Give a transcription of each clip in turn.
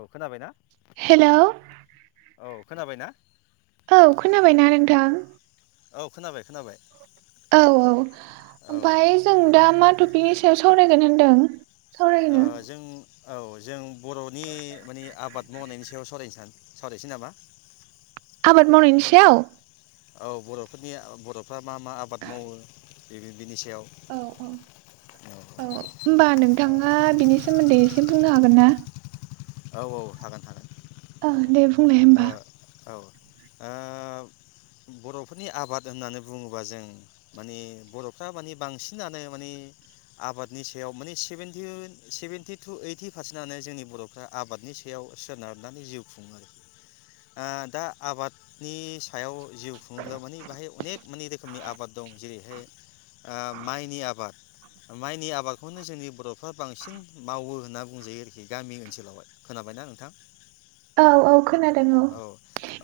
औ खोनाबायना हेलौ औ खोनाबाय ना औ खोनाबायना नोंथां औ खोनाबाय खोनाबाय औ औ औ ओमफ्राय जों दा मा टपिकनि सायाव सावराय गोन होनदों आ सावरायनो जों औ जों बर'नि मानि आबाद मावनायनि सायाव सावरायनो सावरायनोसै नामा आबाद मावनायनिसायाव औ बर'फोरनि बर'फ्रा मा मा आबाद मावो बे बिनि सायाव औ औ औ होनोमबा नोंथाङा औ बिनि सोमोन्दै एसे बुंनो हागोन ना औ औ हागोन ओ औ दे बुंलाय ओ होमबा औ ओ बर'फोरनि आबाद होननानै बुङोबा जों माने बर'फ्रा मानिे बांसिनानो माने आबादनि सायाव माने सेभेेनटि सेभेेनटि टु ओइटि पारसेन्टआनो जोंनि बर'फ्रा आबादनि सायाव सोनारनानै जिउ खुङो आ दा आबादनि सायाव जिउ खुंब्ला मानि बाहाय अनेक मोननै रोखोमनि आबाद दं जेरैहाय आ माइनि आबाद माइनि आबादखौनो जोंनि बर'फ्रा बांसिन मावो होनना बुंजायो आरोखि गामि ओनसोलावहाय खोनाबायना नोंथां औ औ खोनादों औ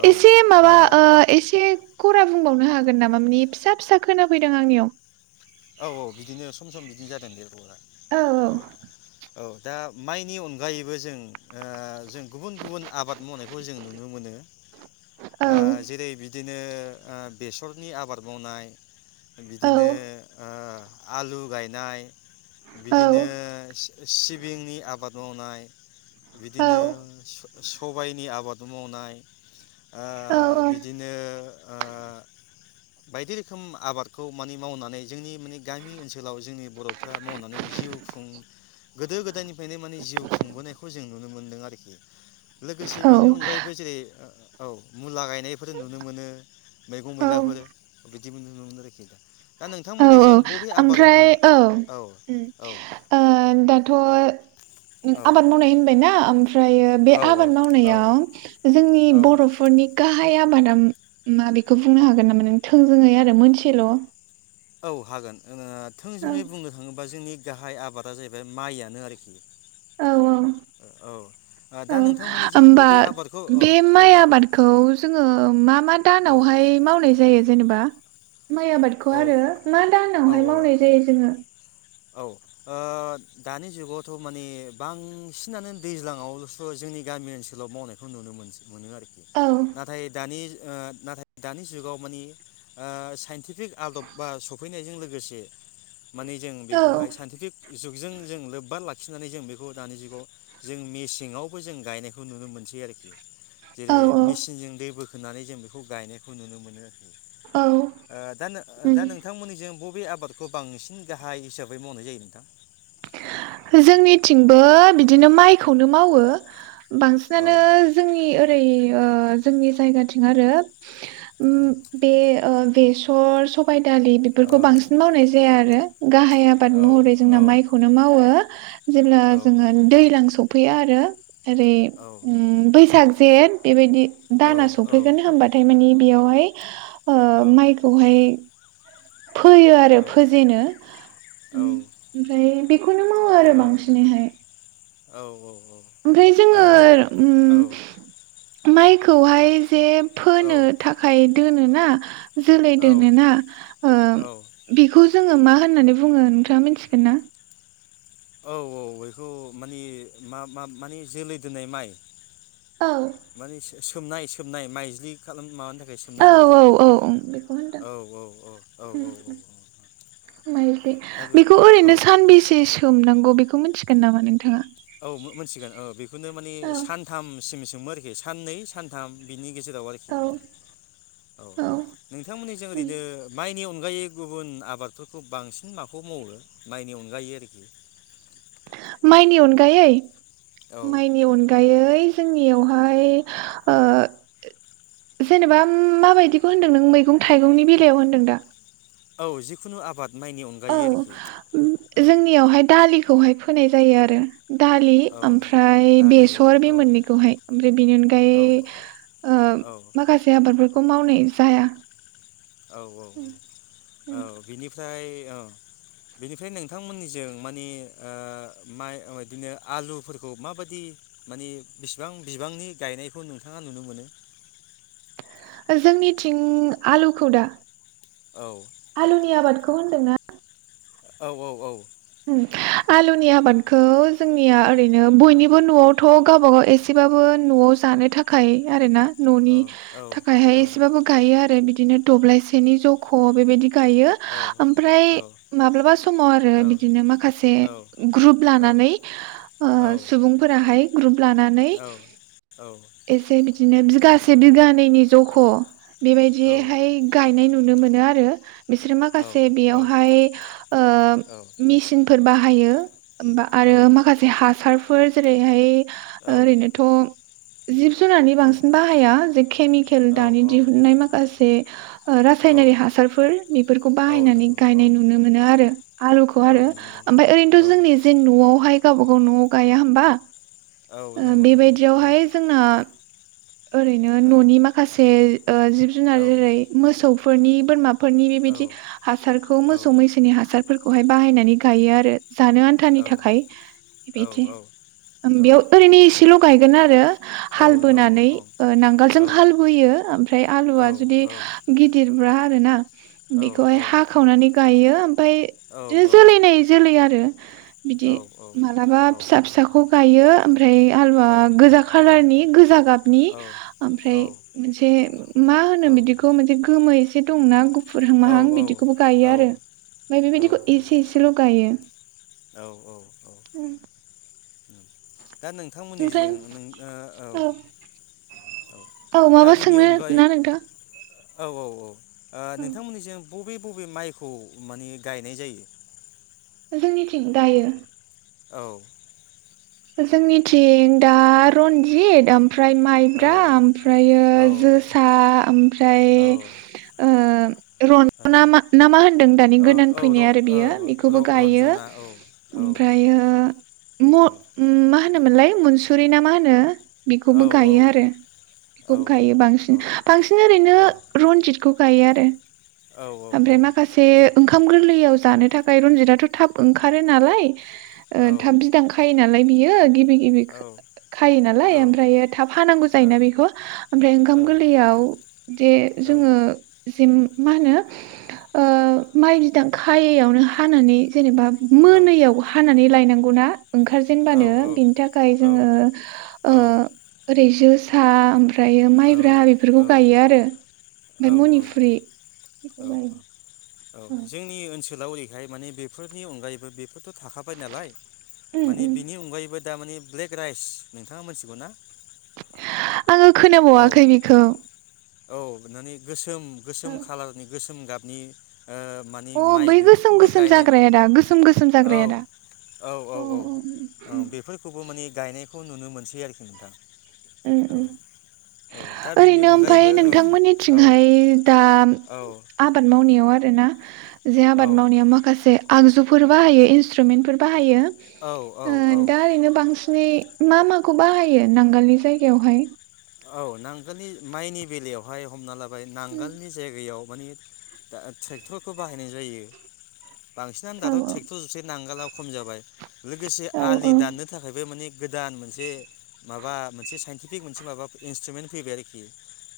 औ ओ इसे माबा ओ इसे खौरां बुं बुंबावनो हागोन नामा मानि फिसा फिसा खोनाफैदों आंनियाव औ औ बिदिनो सम सम बिदिनो जादों नेतवरक औ औ दा माइनि अनगायैबो जों ओ जों गुबुन गुबुन आबाद मावनायखौ जों नुनो मोनो आ जेरै बिदिनो बिदिनो आ बेसरनि आबाद मावनाय औ बिदिनो ओ आलु गायनाय औ बिदिनो से सिबिंनि आबाद मावनाय औ बिदिनो सु सबाइनि आबाद मावनाय आ बिदिनो ओ बायदि रोखोम आबादखौ मानि मावनानै जोंनि माने गामि ओनसोलाव जोंनि बर'फ्रा मावनानै जिउ खुं गोदो गोदायनि [unintelligible] माने जिउ खुंबोनायखौ जों नु नो मोनदों आरोखि लोगोसे औ बिनि अनगायैबो जेरै ओ-ओ औ मुला गाय नायफोर नुनो मोनो मैगं मैलाफोर औ दिबो नुनो मोनो आरो खि दा औ औ नोंथांमोननिजों बबे आबाद आमफ्राय औ ओ ओम औ ओ दाथ' औ आबाद मावनाय होनबायना आम फ्रायो बे औ आबाद औ मावनायाव जोंनि औ बर'फोरनि गाहा हाय आबादा मा बेखौ बुंनो हागोन नामा नों थोंजोङै आरो मोनसेल' औ हागोन जोङो थोंजोङै बुंनो थाङोब्ला जोंनि गाहाय आबादा जाहैबाय माइयानो आरोखि औ ओ दा औ-औ-औ नोंथांमोननिजों होमबा बबे आबादखौ औ बे औ माइ आबादखौ जोङो मा-मा औ दानावहाय मावनाय जायो जेनेबा माइ आबादखौ आरो मा औ दानावहाय मावनाय जायो जोङो औ ओ दानि जुगावथ' मानि बांसिनानो दैज्लाङावल'स' जोंनि गामि ओनसोलाव मावनायखौ नुनो मोनसै मोनो आरोखि औ नाथाय दानि ओ नाथाय दानि जुगाव मानि ओ साइन्टि टिक आदब बा सफैनायजों लोगो गोसे माने जों औ बेवहाय सान्टिफिक जुग जों जों लोब्बा लाखिनानै जों बेखौ दानि जुगाव जों मेसेङावबो जों गायनायखौ नुनो मोनसै आरोखि जेरै औ औ मेचिनजों दै बोख खोनानै जों बेखौ गायनायखौ नुनो मोनो ओ औ दा नो दा उम नोंथांमोननिजों बब बे आबादखौ बांसिन गाहाय हिसाब बै मावनाय जायो नोंथां जोंनिथिंबो बिदिनो माइखौनो मावो औ बांसिनानो जोंनि ओरै ओ जोंनि जायगाथिं आरो उम बे ओ बेसर सबाइ दालि औ बेफोरखौ बांसिन मावनाय जाया आरो गाहाय आबाद औ महरै जोंना औ माइखौनो मावो जेब्ला औ जोङो दैलां सफैया आरो ओरै औ उम बैसाग जेत बेबायदि दाना औ सफैगोन होमबाथाय माने बेयावहाय ओ औ माइखौहाय फोयो आरो फोजेनो ओम ओमफ्राय बेखौनो मावो आरो बांसिनैहाय औ-औ ओमफ्राय जोङो उम माइ खौहाय जे फोनो थाखाय दोनो ना जोलै औ दोनोना ओ औ बेखौ जोङो मा मा होननानै बुङो नोंथाङा मिथिगोन ना औ-औ बेखौ मानि मा मा माने जोलै दोननाय माइ औ माने सोमनाय सोमनाय माइज्लि खालाम माबानो थाखाय सोमनाय माथो औ-औ-औ बेखौ होनदों औ औ औ औ उम औ औ उम माइज्लि दा बे बेखौ औ ओरैनो सानबेसे सोमनांगौ अ' बेखौ मिन्थिगोन नामा नोंथाङा औ मोनथिगोन औ बेखौनो माने औ सानथामसिम आरोखि साननै सानथाम बिनि गेजेराव औ आरोखि नोंथां औ नोंथांमोननि जों ओरैनो माइनि अनगायै गुबुन आबादफोरखौ बांसिन माखौ मावो माइनि अनगायो आरोखि माइनि अनगायै औ माइनि अनगायै जोंनियावहाय ओ जेनेबा औ जिखुनु आबाद माइनि औ अनगायै आरोखि औ जोंनियावहाय दालि खौहाय फोनाय जायो आरो दालि औ ओम फ्राय दालि बेसर बे औ मोननैखौहाय ओमफ्राय बेनि अनगायै औ औ ओ खौ मावनाय औ औ औ औ बेनि फ्राय ओ बेनिफ्राय नोंथांमोननिजों मानि ओ माइ बिदिनो आलुफोरखौ माबायदि मानि बेसेबां बिबांनि गायनायखौ नोंथाङा नुनो मोनो? दा जोंनिथिं आलुखौ दा औ आलुनि आबादखौ होन दोंना औ औ औ आलुनि आबादखौ जोंनिया ओरैनो बयनिबो न'आवथ' गावबाागाव एसेबाबो न'आव जानो थाखाय आरोना औ न'नि थाखायहाय औ एसेबाबो गायो आरो बिदि बिदिनो दब्लायसेनि जख' बेबायदि गायो औ औ आमफ्राय माब्लाबा समाव आरो औ बि माखासे औ ग्रुब लानानै औ ओ सुबुंफोरा हाय ग्रुप लानानै औ एसे बिदि बिगासे बिगानैनि जख'। बेबायदिहाय गाय नुनो मोनो आरो। बिसोरो माखासे बेयावहाय, ओ फोर बाहायो। होमबा आरो माखासे हासार ओ जेरैहाय ओरैनोथ' जिब जुनारनि बांसिन बाहाया जे केमिकेल दानि दिहुनन्नाय माखासे औ रासायनारि हासारफोर बेफोरखौ औ बाहायनानै नंगौ औ गायनाय नुनो मोनो आरो आलुखौ। औ आरो नंगौ ओमफ्राय औ ओरैनोथ' जोंनि जे न'आव ओमफ्राय गावबा गाव न'आव गाया होमबा औ ओ नंगौ नंगौ बेबायदियावहाय जोंना ओरैनो औ न'नि माखासे ओ जिब औ जुनार जेरै मोसौ फोरनि, बोरमा फोरनि औ नौ औ बेबायदि हासारखौ मोसौ-मैसोनि हासार फोरखौहाय बाहायनानै गायोआरो। जानो आन्थानि थाखाय बेदि ओम बेयाव ओरैनो एसेल' गायगोनआरो हाल बोनानै ओ नांगालजों हाल बोयो, ओमफ्राय आलुआ जुदि गिदिरब्ला बेना बेखौहाय हाखावनानै गायो ओमफ्राय बिदि जोलैनाय-जोलैआरो बिदि मालाबा फिसा-फिसाखौ गायो। ओमफ्राय आलुआ गोजा कालारनि गोजा गाबनि ओमफ्राय मोनसे मा होनो बिदिखौ गोमो एसे दंना गु फुरहां माहां बिदिखौबो गायोआरो। नै बेबायदिखौ एसेल' गायो। औ-औ-औ। [inaudible] दा ओमफ्राय नोंथांमोननिजों ओ औ औ औ दा माबा बिनि सोंनो अनगायै ना नोंथां औ औ औ। औ नोंथांमोननि जों बबे बबे माइखौ माने गायनाय जायो? जोंनि थिं दायो औ। जोंनिथिं दा रन्जित ओम ओमफ्राय माइब्रा औ ओमफ्रायो औ जोसा ओमफ्राय औ रन्जना ओ मा ना मा होनदों औ र औ रन्जना औ दानि गोदान फैनाय आरो बियो बेखौबो गायो ओमफ्रायो म मा होनोमोनलाय म मोनसुरि ना मा होनो? बेखौबो गायो आरो बेखौबो गायो बांसिन बांसिन ओरैनो रनजितखौ गायो आरो। ओमफ्राय माखासे ओंखाम गोरलैयाव जानो थाखाय रनजिताथ' थाब ओंखारो नालाय। थाब बिदां खायोना नालाय बियो गिबि गिबि खायो नालाय ओमफ्रायो थाब हानांगौ जायोना बेखौ ओमफ्राय ओंखाम गोरलैयाव जे जोङो जिम मा होनो माइ बिदां खायैयावनो हानानै जेनेबा मोनैयाव हानानै ला नोंगौना ओंखार होननानै बिनि थाखाय जोङो ओ औ ओरै जो सा ओमफ्रायो माइब्रा बेफोरखौ औ औ गायो आरो ओमफ्राय मनिपुरिखौ गायो। औ जोंनि ओनसोल लावरिहाय माने बेफोरनि अनगायैबो बेफोरथ' थाखाबाय नालाय। उम माने उम बिनि अनगायैबो दामाने ब्लेक राइस नोंथाङा मोनथिगौ ना? आङो औ खोनाबावाखै बिखौ। औ माने गोसोम गोसोम खालारनि गोसोम गाब नि ओ मानि अ माइ बै गोसोम बेफोरखौबो गोसोम गायनाय जाग्राया दा गोसोम गोसोम औ जाग्राया दा औ औ अ औ उम उम बेफोरखौबो मानि गायनायखौ नुनो मोनसै आरोखि नोंथां। उम औ उम। औ दा बिनि ओरैनो ओमफ्राय अनगायैबो औ औ नोंथांमोननिथिंहाय दा औ आबाद मावनायाव आरो ना। [inaudible] जे औ आबाद मावनायाव माखासे आगजुफोर बाहायो इन्सट्रुमेन्टफोर बाहायो। औ औ ओ औ दा ओरैनो बांसिन। नै मा माखौ बाहायो नांगालनि जायगायावहाय? औ नांगोलनि माइनि बेलायावहाय हमना लाब बाय नांगालनि जायगायाव। माने दा ट्रेक्टरखौ बाहायनाय जायो। बांसिनानो औ दाथ' ट्रेक्टर जोबसै नांगालाव खम जाबाय। लोगोसे औ आलि औ दाननो थाखायबो माने गोदान मोनसे माबा मोनसे साइनटिफिक मोनसे माबा इन्सट्रुमेन्ट फैबाय आरोखि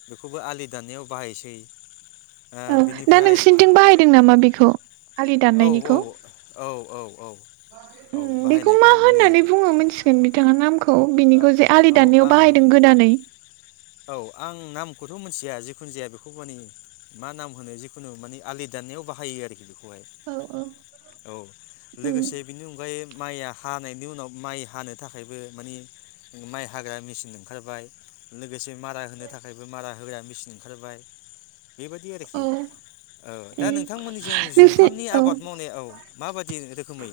बेखौबो आलि दाननायाव बाहायोसै। औ दा नोंसिनिथिं बाहायदों नामा बेखौ। आलि औ औ दाननायनिखौ। औ औ औ। औ उम बेखौ मा बाहायनायखौ माने होननानै बुङो मोनसिगोन बिथाङा नाम खौ बिनिखौ जे आलि औ दान्नायाव आं बाहायदों गोदानै। खौथ' मोनथिया जिखुन जाया बेखौ माने मा नाम होनो जिखुनु माने आलि दाननायाव बाहायो आरोखि। औ औ औ उम लोगोसे बेखौ हाय। माइया हानायनि उनाव माइ हानो थाखायबो माने माइ हाग्रा मेचिन ओंखारबाय लोगोसे। मारा होनो थाखायबो मारा होग्रा मेसिन ओंखारबाय। बेबायदि आरोखि औ दा उम नोंथांमोननि जों नोंसिनि जुंखामनि औ आबाद मावनाय औ। माबादि रोखोमै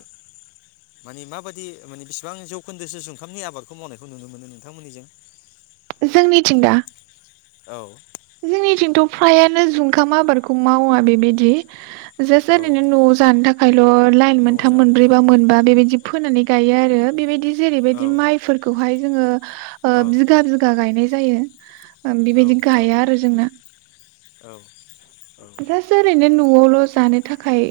माने माबादि बेसेबां जौखोन्दो सो जुखामनि आबाद खौ मावनायखौ नुनो मोनो नोंथांमोननिजों? जोंनिथिंदा औ जोंनिथिंथ' फ्रायानो जुंखाम आबादखौ मावा बेबायदि। औ जास्टओरैनो न'आव जानो थाखायल' लाइन न'आव मोनथाम जानो मोनब्रै औ बा मोनबा बेबायदि फोनानै। गायो आरो बेबायदि जेरैबायदि माइफोरखौ जोङो औ बिघा बिघा गायनाय जायो औ बेबायदि औ गाया जोंना औ जास्ट ओरैनो न'आवल' जानो थाखाय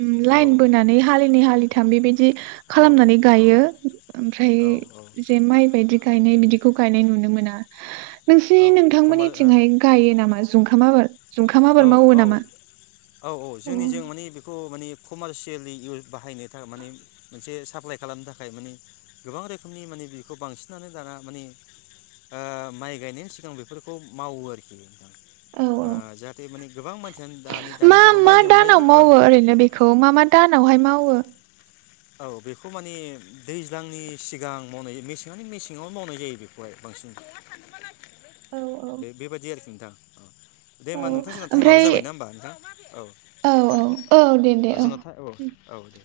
ओ औ लायेन बोनानै हालिनि हालि थाम बेबायदि दि औ खालामनानै गायो ओमफ्राय औ जे माइ बायदि गायनाय बिदिखौ गायनाय नुनो मोना औ नोंसिनि नोंथांमोननि खमबा थिंहाय गायो नामा जुंखाम आबद जुंखाम आबाद औ मावो नामा औ औ औ अ जोंनि जों माने बेखौ माने कमारसियेलि इयउस बाहायनो थाखाय माने मोनसे साप्लाय खालामनो थाखाय माने गोबां रोखोमनि माने बेखौ बांसिनानो दाना माने ओ माइ गायनायनि सिगां बेफोरखौ मावो आरोखिं औ ओ औ जा मा मा अनगायैबो दानाव ओ मावो ओरैनो बेखौ मा मा दानाव अहाय मावो औ बेखौ माने दैज्लांनि सिगां मावनाय जायो मेसेङानो मेसेङावनो मावनाय जायो बेखौहाय बांसिन औ बे बेबादि आरोखि [inaudible] दे औ होमबा नोंथां जोंना टाइमाबो ओमफ्राय जाबायना होमबा नोंथां औ औ औ दे दे औ जोंना टा औ औ